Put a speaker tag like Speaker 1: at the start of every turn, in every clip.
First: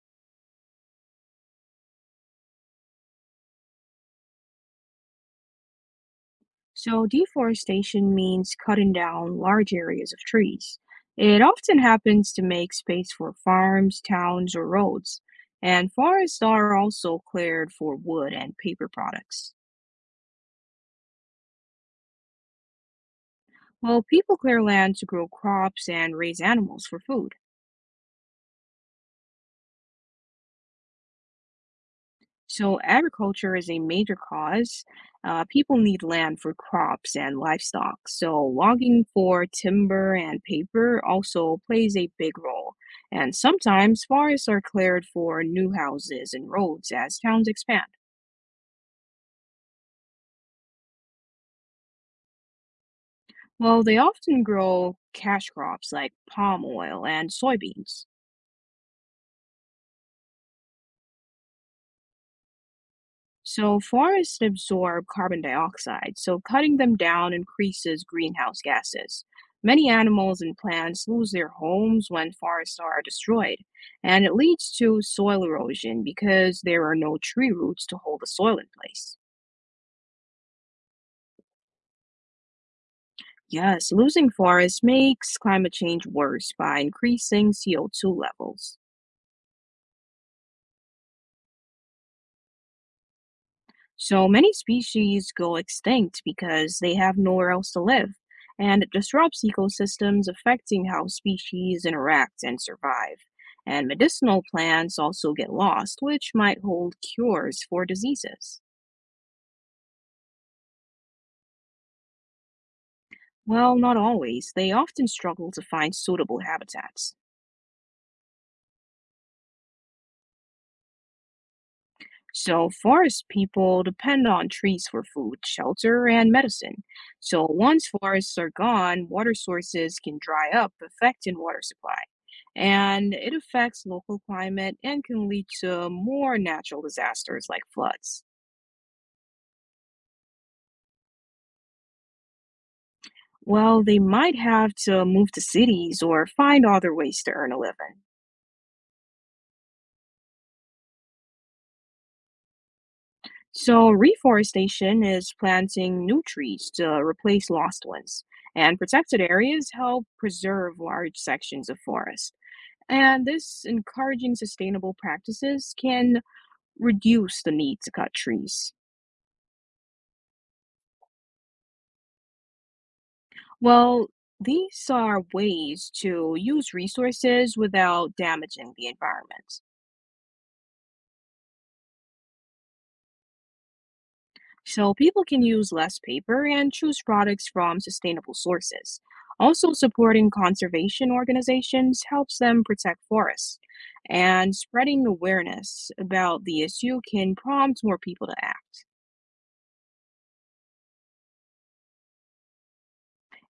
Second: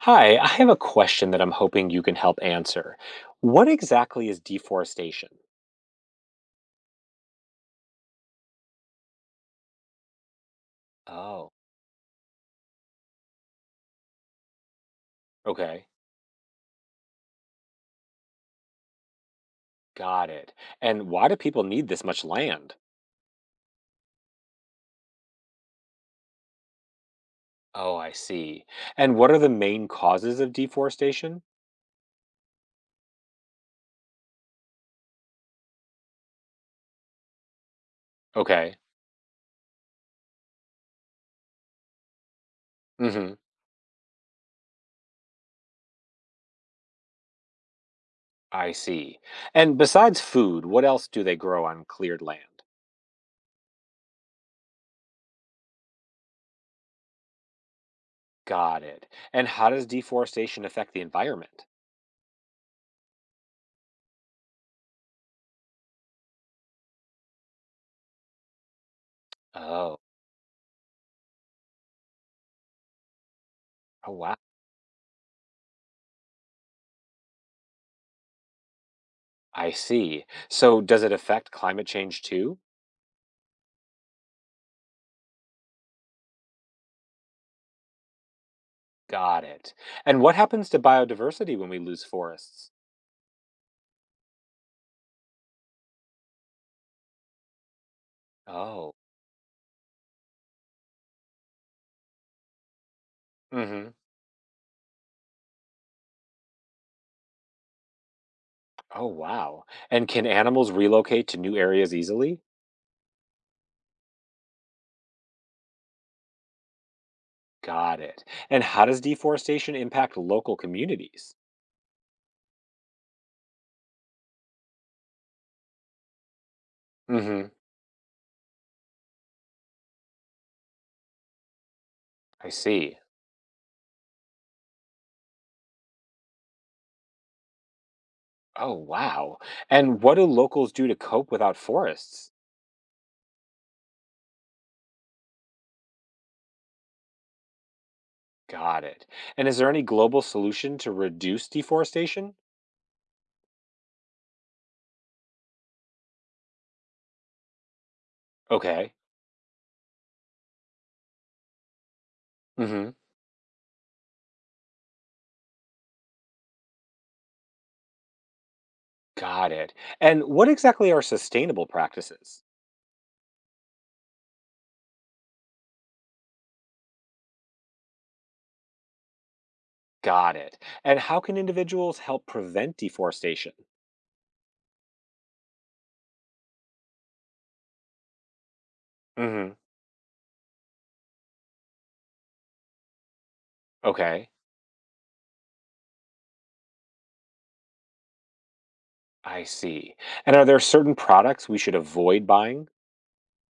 Speaker 1: Hi, I have a question that I'm hoping you can help answer. What exactly is deforestation?
Speaker 2: So, deforestation means cutting down large areas of trees. It
Speaker 1: Oh.
Speaker 2: often happens to make space for farms, towns, or roads,
Speaker 1: Okay,
Speaker 2: and forests are also cleared for wood and paper products.
Speaker 1: got it. And why do people need this much land?
Speaker 2: Well, people clear land to grow crops and raise animals for food.
Speaker 1: Oh, I see. And what are the main causes of deforestation?
Speaker 2: So, agriculture is a major cause. People need land for crops and livestock. So,
Speaker 1: Okay,
Speaker 2: logging for timber and paper also plays a big role.
Speaker 1: mm-hmm,
Speaker 2: And sometimes forests are cleared for new houses and roads as towns expand.
Speaker 1: I see. And besides food, what else do they grow on cleared land?
Speaker 2: Well, they often grow cash crops like palm oil and soybeans.
Speaker 1: Got it. And how does deforestation affect the environment?
Speaker 2: So forests absorb carbon dioxide, so cutting them down increases greenhouse gases. Many
Speaker 1: Oh,
Speaker 2: animals and plants lose their homes when forests are destroyed,
Speaker 1: oh
Speaker 2: and
Speaker 1: wow.
Speaker 2: it leads to soil erosion because there are no tree roots to hold the soil in place.
Speaker 1: I see. So does it affect climate change too?
Speaker 2: Yes, losing forests makes climate change worse by increasing CO2 levels.
Speaker 1: Got it. And what happens to biodiversity when we lose forests?
Speaker 2: So many species go extinct because they have nowhere else to live, and it
Speaker 1: Oh,
Speaker 2: disrupts ecosystems, affecting how species interact and survive. And
Speaker 1: hmm.
Speaker 2: medicinal plants also get lost, which might hold cures for diseases.
Speaker 1: Oh, wow. And can animals relocate to new areas easily?
Speaker 2: Well, not always. They often struggle to find suitable habitats.
Speaker 1: Got it. And how does deforestation impact local communities?
Speaker 2: So, forest people depend on trees for food, shelter, and medicine. So,
Speaker 1: Hmm.
Speaker 2: once forests are gone, water sources can dry up, affecting water supply,
Speaker 1: I see.
Speaker 2: and it affects local climate and can lead to more natural disasters like floods.
Speaker 1: Oh, wow. And what do locals do to cope without forests?
Speaker 2: Well, they might have to move to cities or find other ways to earn a living.
Speaker 1: Got it. And is there any global solution to reduce deforestation?
Speaker 2: So, reforestation is planting new trees to replace lost ones, and
Speaker 1: Okay.
Speaker 2: protected areas help preserve large sections of forest.
Speaker 1: Hmm.
Speaker 2: And this encouraging sustainable practices can reduce the need to cut trees.
Speaker 1: Got it. And what exactly are sustainable practices?
Speaker 2: Well, these are ways to use resources without damaging the environment.
Speaker 1: Got it. And how can individuals help prevent deforestation?
Speaker 2: So people can use less paper and choose products from sustainable sources.
Speaker 1: Hmm.
Speaker 2: Also, supporting conservation organizations helps them protect forests.
Speaker 1: Okay,
Speaker 2: And spreading awareness about the issue can prompt more people to act.
Speaker 1: I see. And are there certain products we should avoid buying?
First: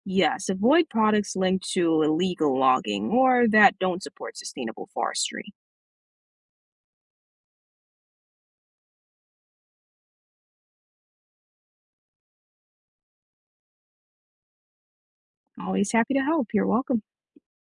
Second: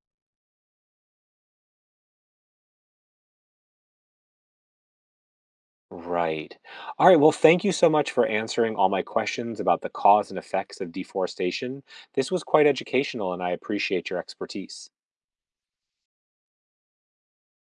Speaker 2: Yes, avoid products linked to illegal logging or that don't support sustainable forestry.
Speaker 1: Right. All right. Well, thank you so much for answering all my questions about the cause and effects of deforestation. This was quite educational, and I appreciate your expertise.
Speaker 2: Always happy to help. You're welcome.